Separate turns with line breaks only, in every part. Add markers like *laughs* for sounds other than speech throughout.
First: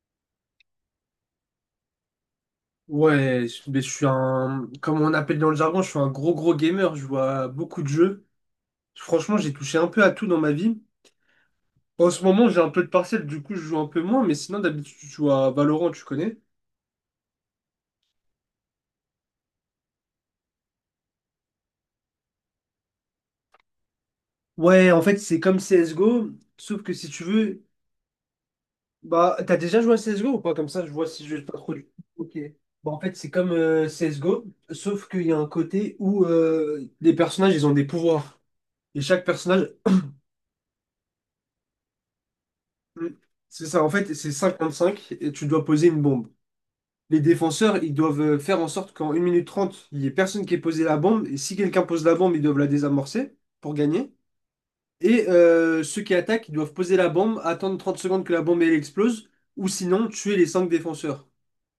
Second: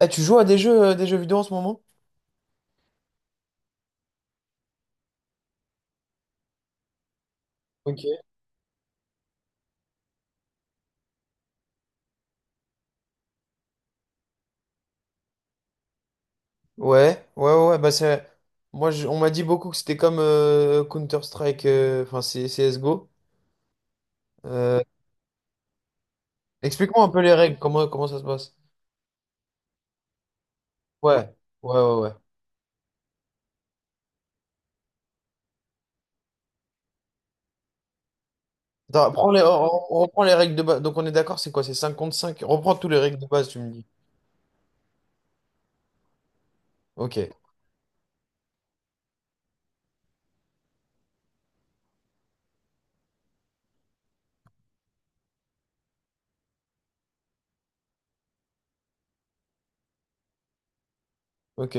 Eh, tu joues à des jeux vidéo en ce moment?
Ouais, mais je suis un, comme on appelle dans le jargon, je suis un gros gros gamer, je vois à beaucoup de
Ok.
jeux. Franchement, j'ai touché un peu à tout dans ma vie. En ce moment, j'ai un peu de partiel, du coup, je joue un peu moins, mais sinon, d'habitude, je joue à Valorant, tu connais?
Ouais, ouais, ouais, ouais, bah c'est. On m'a dit beaucoup que c'était comme Counter-Strike, enfin CSGO. Euh,
Ouais, en fait, c'est comme CSGO, sauf que
Explique-moi un
si
peu
tu
les règles,
veux,
comment ça se passe?
bah, t'as déjà joué à CSGO ou pas? Comme ça, je vois si
Ouais,
je pas trop.
ouais, ouais, ouais.
Ok. Bah, en fait, c'est comme CSGO, sauf qu'il y a un côté où les personnages, ils ont des pouvoirs. Et
Attends,
chaque
prends les,
personnage.
on, on reprend les règles de base. Donc on est d'accord, c'est quoi? C'est 5 contre 5. Reprends tous les
Mm.
règles de base, tu
C'est
me
ça,
dis.
en fait, c'est cinq et tu dois poser une bombe.
Ok,
Les défenseurs, ils doivent faire en sorte qu'en 1 minute 30, il n'y ait personne qui ait posé la bombe. Et si quelqu'un pose la bombe, ils doivent la désamorcer pour gagner. Et ceux qui attaquent, ils doivent poser la bombe, attendre 30 secondes que la bombe elle explose, ou sinon tuer les 5 défenseurs.
ok.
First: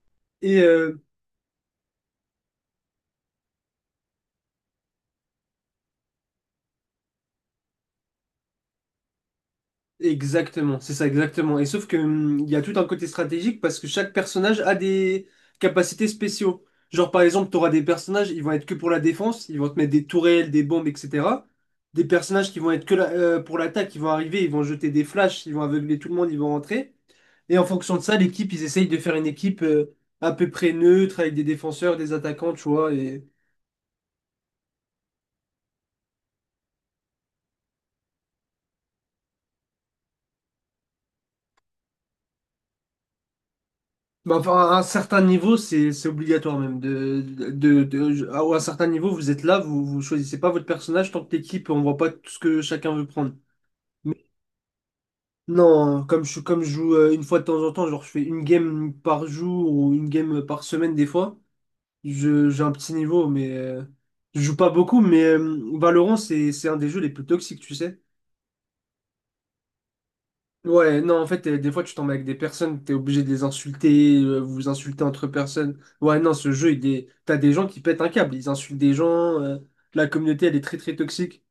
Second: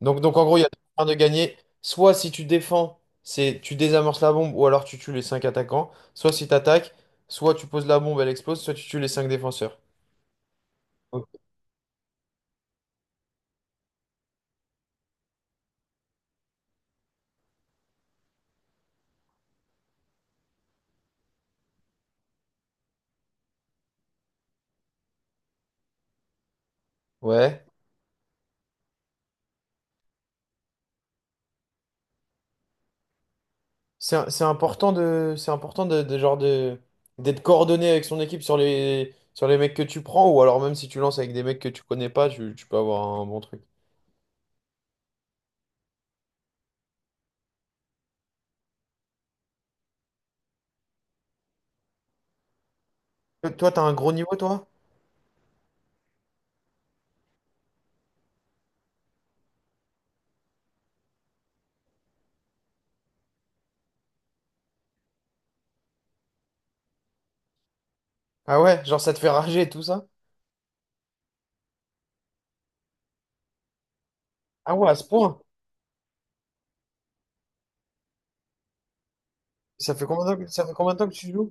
Donc, en gros, il
Et
y a
euh,
un de gagner. Soit si tu défends, c'est tu désamorces la bombe, ou alors tu tues les 5 attaquants. Soit si tu attaques, soit tu poses la bombe, elle explose, soit tu tues les 5 défenseurs.
Exactement, c'est ça, exactement. Et sauf que il y a tout un côté stratégique parce que chaque personnage a des capacités spéciaux. Genre par exemple, tu auras des personnages, ils vont être que pour la défense, ils vont te mettre des tourelles, des bombes, etc. Des personnages qui vont être que pour l'attaque, ils vont arriver, ils vont jeter des flashs, ils vont aveugler tout le monde, ils vont rentrer. Et
Ouais.
en fonction de ça, l'équipe, ils essayent de faire une équipe à peu près neutre avec des défenseurs, des attaquants, tu vois.
C'est important d'être coordonné avec son équipe sur les mecs que tu prends, ou alors même si tu lances avec des mecs que tu connais pas, tu peux avoir un bon truc.
Bah, enfin, à un certain niveau, c'est obligatoire même. À un certain niveau, vous êtes là, vous choisissez pas votre personnage tant que l'équipe, on voit pas tout ce que chacun veut prendre.
Toi, t'as un gros
Mais
niveau, toi?
non, hein, comme je joue une fois de temps en temps, genre je fais une game par jour ou une game par semaine des fois, j'ai un petit niveau, mais je joue pas beaucoup, mais Valorant, c'est un des jeux les plus toxiques, tu sais.
Ah ouais, genre ça te fait rager et tout ça?
Ouais, non, en fait, des fois, tu tombes avec des personnes, t'es obligé de les insulter, vous vous
Ah ouais, à ce
insultez entre
point?
personnes. Ouais, non, ce jeu, t'as des gens qui pètent un câble, ils insultent des gens. La communauté, elle est
Ça fait
très,
combien
très
de temps que tu
toxique.
joues?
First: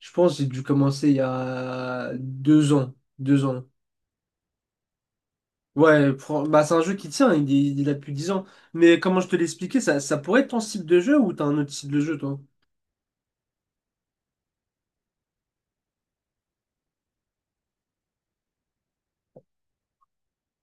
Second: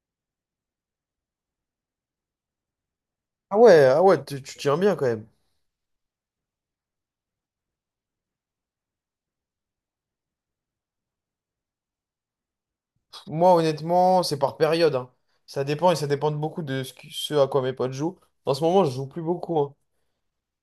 Je pense que j'ai dû commencer il y a 2 ans, deux
Ah
ans.
ouais, ah ouais, tu tiens bien quand même.
Ouais, bah, c'est un jeu qui tient, il a plus de 10 ans. Mais comment je te l'expliquais, ça pourrait être ton style de jeu ou t'as un autre style de jeu, toi?
Pff, moi, honnêtement, c'est par période, hein. Ça dépend et ça dépend de beaucoup de ce à quoi mes potes jouent. En ce moment, je joue plus beaucoup, hein.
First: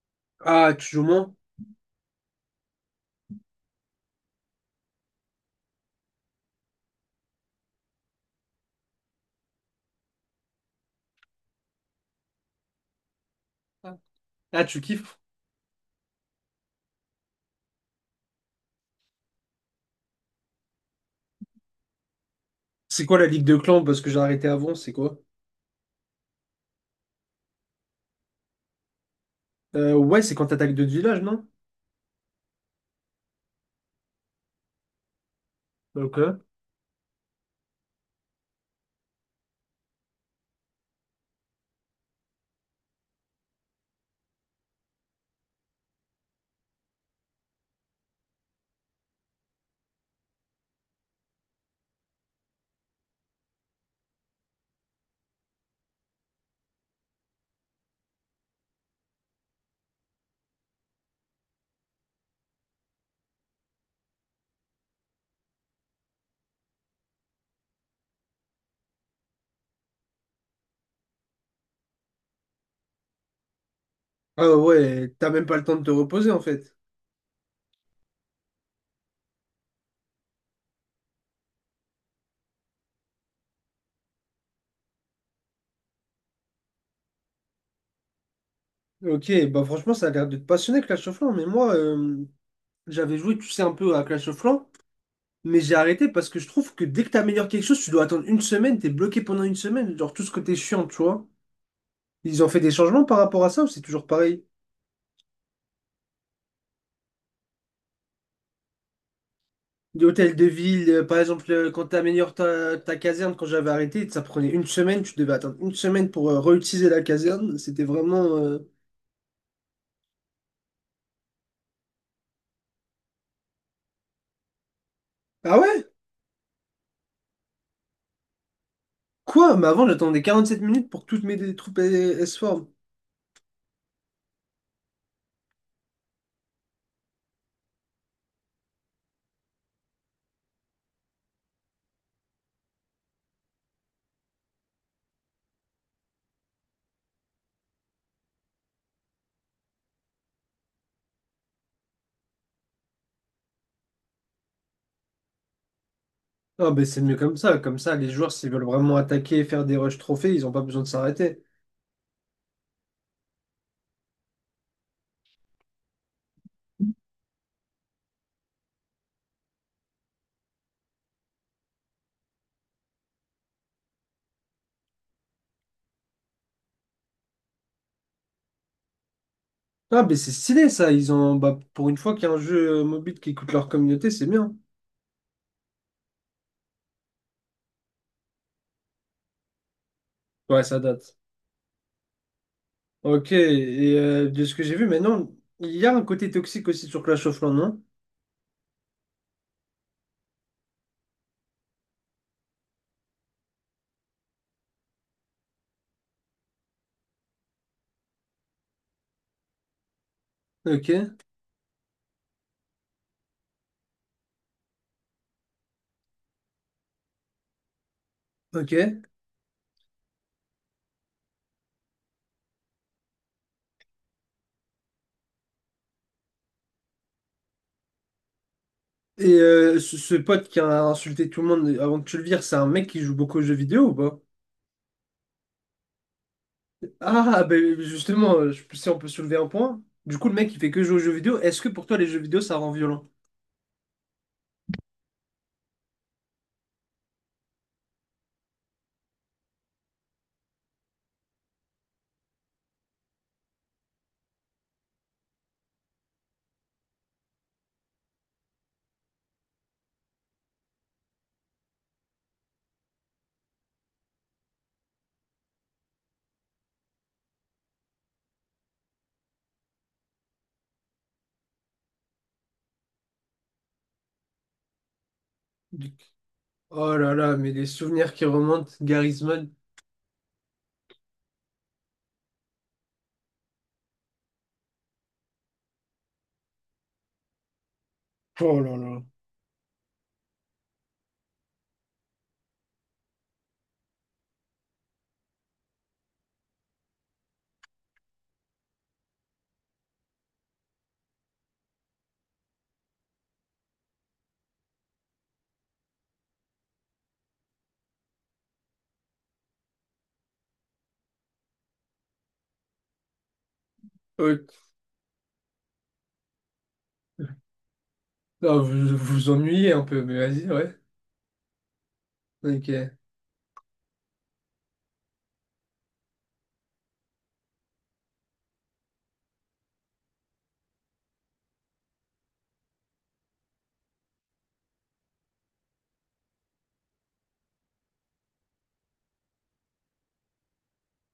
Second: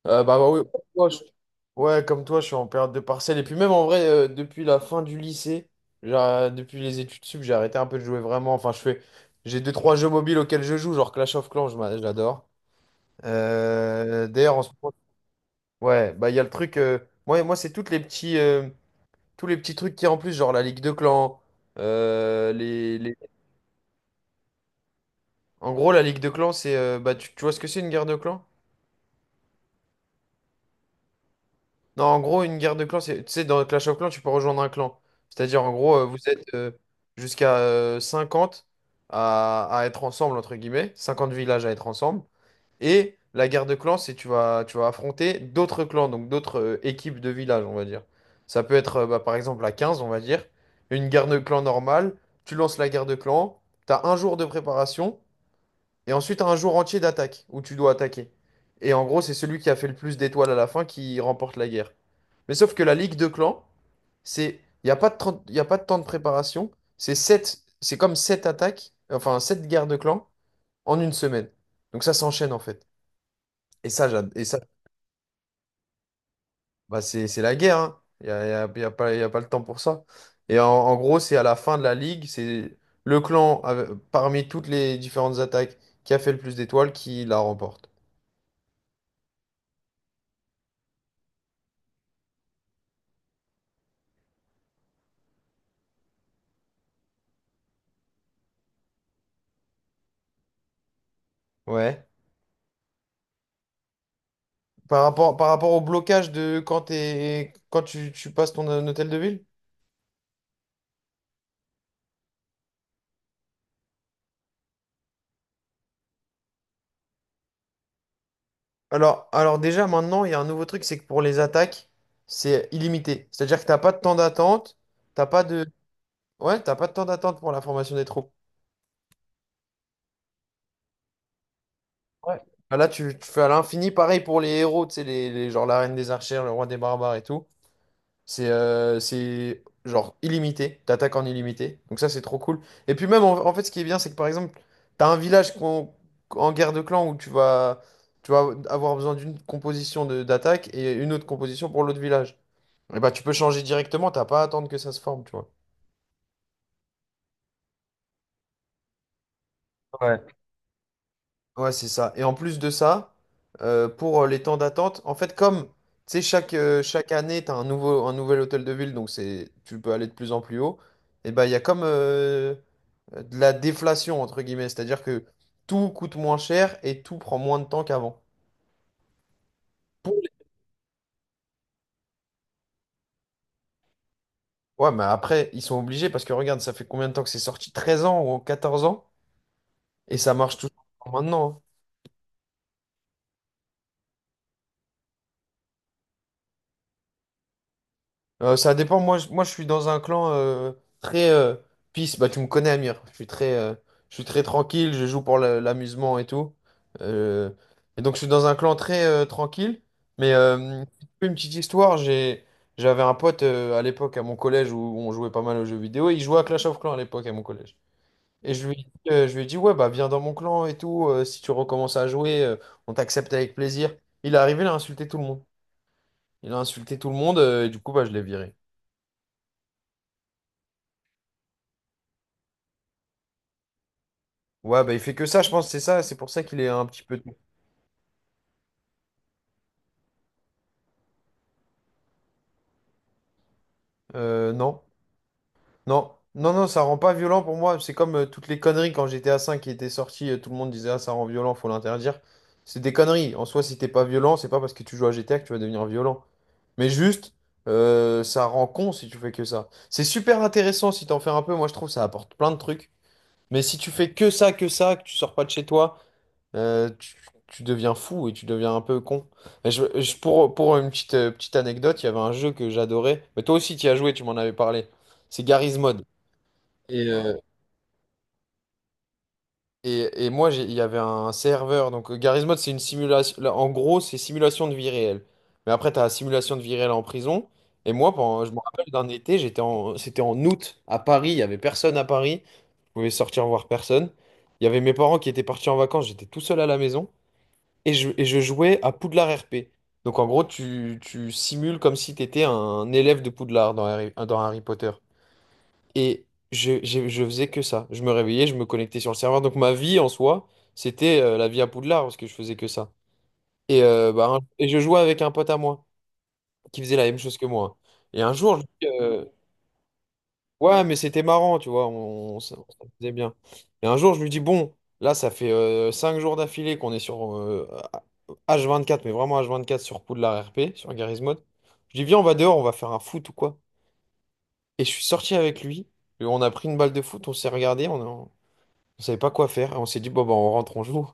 Bah oui,
Ah, tu joues moins?
ouais, comme toi, je suis en période de partiel. Et puis même en vrai, depuis la fin du lycée, genre, depuis les études sup, j'ai arrêté un peu de jouer vraiment. Enfin, j'ai deux, trois jeux mobiles auxquels je joue, genre Clash of Clans, je l'adore. D'ailleurs, en
Ah,
ce
tu
moment,
kiffes?
ouais, bah il y a le truc. Moi, c'est tous les petits trucs qui en plus, genre la Ligue de Clans. euh, les,
C'est
les-
quoi la ligue de clans? Parce que j'ai arrêté avant, c'est quoi?
En gros, la Ligue de Clans, tu vois ce que c'est une guerre de clans?
Ouais, c'est quand t'attaques d'autres villages, non?
Non, en gros, une guerre de clans, c'est, tu sais, dans Clash of Clans, tu peux rejoindre un clan. C'est-à-dire, en gros, vous êtes
Ok.
jusqu'à 50 à être ensemble, entre guillemets, 50 villages à être ensemble. Et la guerre de clans, c'est tu vas affronter d'autres clans, donc d'autres équipes de villages, on va dire. Ça peut être, bah, par exemple, à 15, on va dire, une guerre de clans normale, tu lances la guerre de clans, tu as un jour de préparation, et ensuite, t'as un jour entier d'attaque, où tu dois attaquer. Et en gros, c'est celui qui a fait le plus d'étoiles à la fin qui remporte la guerre. Mais sauf que la ligue de clans, c'est, il n'y a pas de 30 y a pas de temps de préparation, c'est comme 7 attaques, enfin 7 guerres de clans en une semaine. Donc ça s'enchaîne en fait. Et ça, j'ad- et
Ah
ça
ouais, t'as même pas le temps de te reposer en fait.
bah c'est la guerre, hein. Il n'y a, y a- Y a pas le temps pour ça. Et en gros, c'est à la fin de la ligue, c'est le clan, parmi toutes les différentes attaques, qui a fait le plus d'étoiles qui la remporte.
Ok, bah franchement, ça a l'air de te passionner Clash of Clans, mais moi, j'avais joué, tu sais, un peu à Clash of Clans, mais j'ai arrêté parce que je trouve que dès que t'améliores quelque chose, tu dois attendre une semaine, t'es bloqué pendant une semaine, genre tout ce que t'es chiant, tu vois.
Ouais.
Ils ont fait des changements par rapport à ça ou c'est toujours pareil?
Par rapport au blocage de quand tu passes ton hôtel de ville?
De hôtel de ville, par exemple, quand tu améliores ta caserne, quand j'avais arrêté, ça prenait une semaine, tu devais attendre une semaine pour réutiliser la caserne. C'était vraiment.
Alors, déjà maintenant, il y a un nouveau truc, c'est que pour les attaques, c'est illimité. C'est-à-dire que t'as pas de temps d'attente, t'as pas
Ah
de.
ouais?
Ouais, t'as pas de temps d'attente pour la formation des troupes.
Quoi? Mais avant, j'attendais 47 minutes pour que toutes mes troupes elles se
Ouais.
forment.
Ah, là, tu fais à l'infini, pareil pour les héros, tu sais, genre la reine des archères, le roi des barbares et tout. C'est genre illimité, t'attaques en illimité. Donc ça, c'est trop cool. Et puis même, en fait, ce qui est bien, c'est que par exemple, t'as un village en guerre de clan où tu vas avoir besoin d'une composition d'attaque et une autre composition pour l'autre village. Et bah, tu peux changer directement, t'as pas à attendre que ça se forme, tu
Ah, ben c'est mieux comme ça. Comme ça, les joueurs, s'ils veulent vraiment attaquer et faire des rushs
vois.
trophées, ils n'ont pas besoin de s'arrêter.
Ouais, c'est ça. Et en plus de ça, pour les temps d'attente, en fait, comme tu sais, chaque année, tu as un nouvel hôtel de ville, donc tu peux aller de plus en plus haut, et ben il y a comme de la déflation, entre guillemets, c'est-à-dire que tout coûte moins cher et tout prend moins de temps qu'avant.
Ah,
Pour
ben c'est
les-
stylé ça. Ils ont. Bah, pour une fois qu'il y a un jeu mobile qui écoute leur communauté, c'est bien.
Ouais, mais après, ils sont obligés parce que regarde, ça fait combien de temps que c'est sorti? 13 ans ou 14 ans? Et ça marche
Ouais,
toujours
ça date.
maintenant, hein.
Ok, et de ce que j'ai vu maintenant, il y a un côté toxique aussi sur Clash of Clans, non?
Ça dépend. Moi, je suis dans un clan très peace. Bah, tu me connais, Amir. Je suis très tranquille. Je joue pour l'amusement et tout. Euh, et donc, je suis dans un clan très tranquille. Mais
Ok.
une petite histoire. J'avais un pote à l'époque à mon collège où on jouait pas mal aux jeux vidéo. Il jouait à Clash of Clans à l'époque à mon collège. Et
Ok. Et
je lui ai dit, ouais, bah, viens dans mon clan et tout. Si tu recommences à jouer, on t'accepte avec plaisir. Il est arrivé, il a insulté tout le monde. Il a insulté tout le monde. Et du coup, bah, je l'ai viré.
euh, ce, ce pote qui a insulté tout le monde avant que tu le vires, c'est un mec qui joue beaucoup aux jeux vidéo ou pas?
Ouais, bah il fait que ça, je pense, c'est ça, c'est pour ça qu'il est un petit peu.
Ah, ben justement, si on peut soulever un point. Du coup, le mec, il fait que jouer aux jeux vidéo. Est-ce que pour toi, les jeux vidéo, ça rend violent?
Non, non, non, non, ça rend pas violent pour moi. C'est comme toutes les conneries quand GTA 5 qui était sorti, tout le monde disait ah, ça rend violent, faut l'interdire. C'est des conneries. En soi, si t'es pas violent, c'est pas parce que tu joues à GTA que tu vas devenir violent. Mais juste, ça rend con si tu fais que ça. C'est super intéressant si t'en fais un peu. Moi, je trouve ça apporte plein de trucs. Mais si tu fais que ça, que tu sors pas de chez toi, Euh, tu, tu deviens fou et tu deviens un peu con. Mais pour une petite anecdote, il y avait un jeu que j'adorais. Mais toi aussi, tu y as joué, tu m'en avais parlé. C'est Garry's
Du-
Mod.
Oh
Et,
là
euh,
là, mais les souvenirs qui remontent, Garisman.
et moi, il y avait un serveur. Donc, Garry's Mod, c'est une simulation. Là, en gros, c'est simulation de vie réelle. Mais après, tu as simulation de vie réelle en prison. Et moi, je me
Oh là
rappelle
là.
d'un été, c'était en août à Paris. Il y avait personne à Paris. Je pouvais sortir voir personne. Il y avait mes parents qui étaient partis en vacances. J'étais tout seul à la maison. Et je jouais à Poudlard RP. Donc en gros, tu simules comme si tu étais un élève de Poudlard dans Harry Potter. Et je faisais que ça. Je me réveillais, je me connectais sur le serveur. Donc ma vie en soi, c'était la vie à Poudlard parce que je faisais que ça. Et
Ok.
je jouais avec un pote à moi qui faisait la même chose que moi. Et un jour,
Ah,
lui,
vous vous
euh,
vous ennuyez un peu, mais vas-y, ouais.
Ouais, mais c'était marrant, tu vois, on
Ok.
s'amusait bien. Et un jour, je lui dis, bon, là, ça fait 5 jours d'affilée qu'on est sur H24, mais vraiment H24 sur Poudlard RP, sur Garry's Mod. Je dis, viens, on va dehors, on va faire un foot ou quoi. Et je suis sorti avec lui, et on a pris une balle de foot, on s'est regardé, on savait pas quoi faire, et on s'est dit, bon, bah, on rentre, on joue.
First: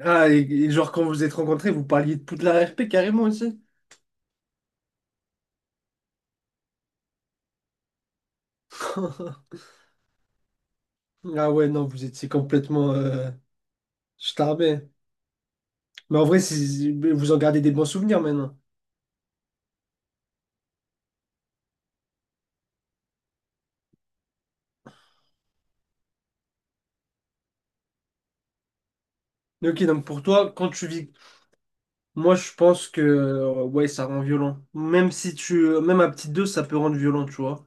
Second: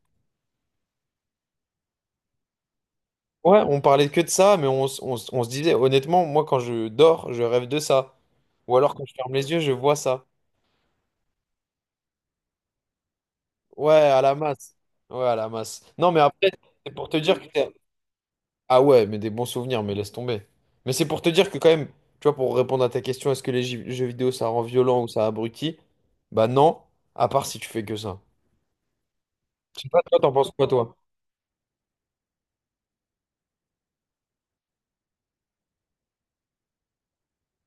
Ah, et genre quand vous êtes rencontrés, vous parliez de Poudlard RP carrément aussi?
Ouais, on parlait que de ça, mais on se disait, honnêtement, moi, quand je dors, je rêve de ça. Ou alors, quand je ferme les yeux,
*laughs*
je vois ça.
Ah ouais, non, vous étiez complètement
Ouais, à la masse.
starbé.
Ouais, à la masse. Non,
Mais
mais
en vrai,
après, c'est pour te
vous en
dire que
gardez des bons souvenirs maintenant.
Ah ouais, mais des bons souvenirs, mais laisse tomber. Mais c'est pour te dire que quand même, tu vois, pour répondre à ta question, est-ce que les jeux vidéo, ça rend violent ou ça abrutit? Bah non, à part si tu fais que ça.
Mais
Je
ok,
sais pas,
donc
toi,
pour
t'en penses
toi,
quoi,
quand tu
toi?
vis, moi je pense que ouais, ça rend violent. Même si tu, même à petite dose, ça peut rendre violent, tu vois.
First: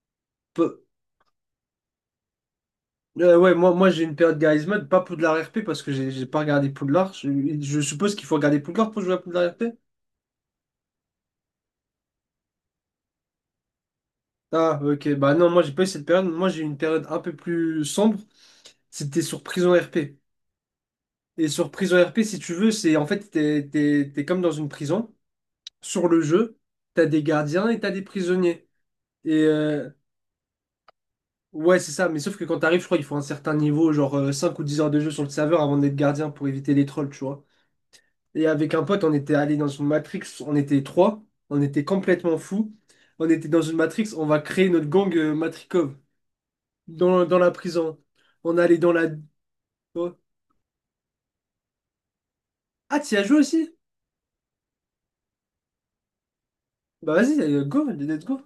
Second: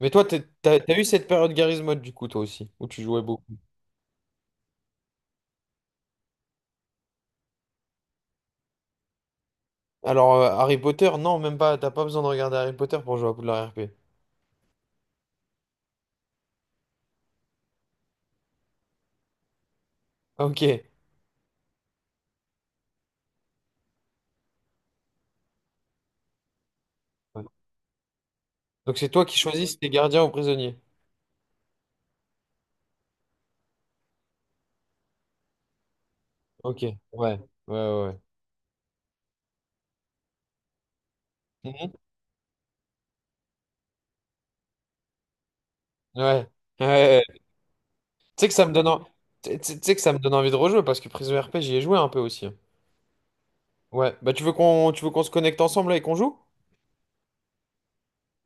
Mais toi, t'es- t'as,
Peu-
t'as eu cette période Garry's Mod, du coup, toi aussi, où tu jouais
Ouais,
beaucoup.
moi, moi j'ai une période Garry's Mod, pas Poudlard RP parce que j'ai pas regardé Poudlard. Je suppose qu'il faut regarder Poudlard pour jouer à Poudlard RP.
Alors, Harry Potter, non, même pas, t'as pas besoin de regarder Harry Potter pour jouer à Poudlard RP.
Ah, ok, bah non, moi j'ai pas eu cette période. Moi j'ai eu une période un peu plus sombre. C'était sur prison RP.
Ok. Ouais.
Et sur prison RP, si tu veux, c'est en fait, t'es comme dans une prison, sur le jeu. T'as des gardiens et t'as des prisonniers.
Donc c'est toi
Et
qui choisis
euh,
tes gardiens ou prisonniers.
ouais, c'est ça. Mais sauf que quand t'arrives, je crois qu'il faut un certain niveau, genre 5 ou 10 heures de jeu sur le serveur avant d'être gardien pour éviter
Ok,
les
ouais,
trolls, tu
ouais,
vois.
ouais. Ouais.
Et avec un pote, on était allé dans une matrix, on était trois, on était
Mhm.
complètement fous. On était dans une matrix, on va créer notre gang Matrikov
Ouais. Ouais,
dans
ouais.
la prison.
Tu sais que
On
ça me
allait
donne
dans
en-
la.
tu sais que ça
Oh.
me donne envie de rejouer parce que Prison RP j'y ai joué un peu aussi.
Ah, t'y as joué aussi?
Ouais, bah tu veux qu'on se connecte ensemble là et qu'on joue?
Bah vas-y, go, let's go.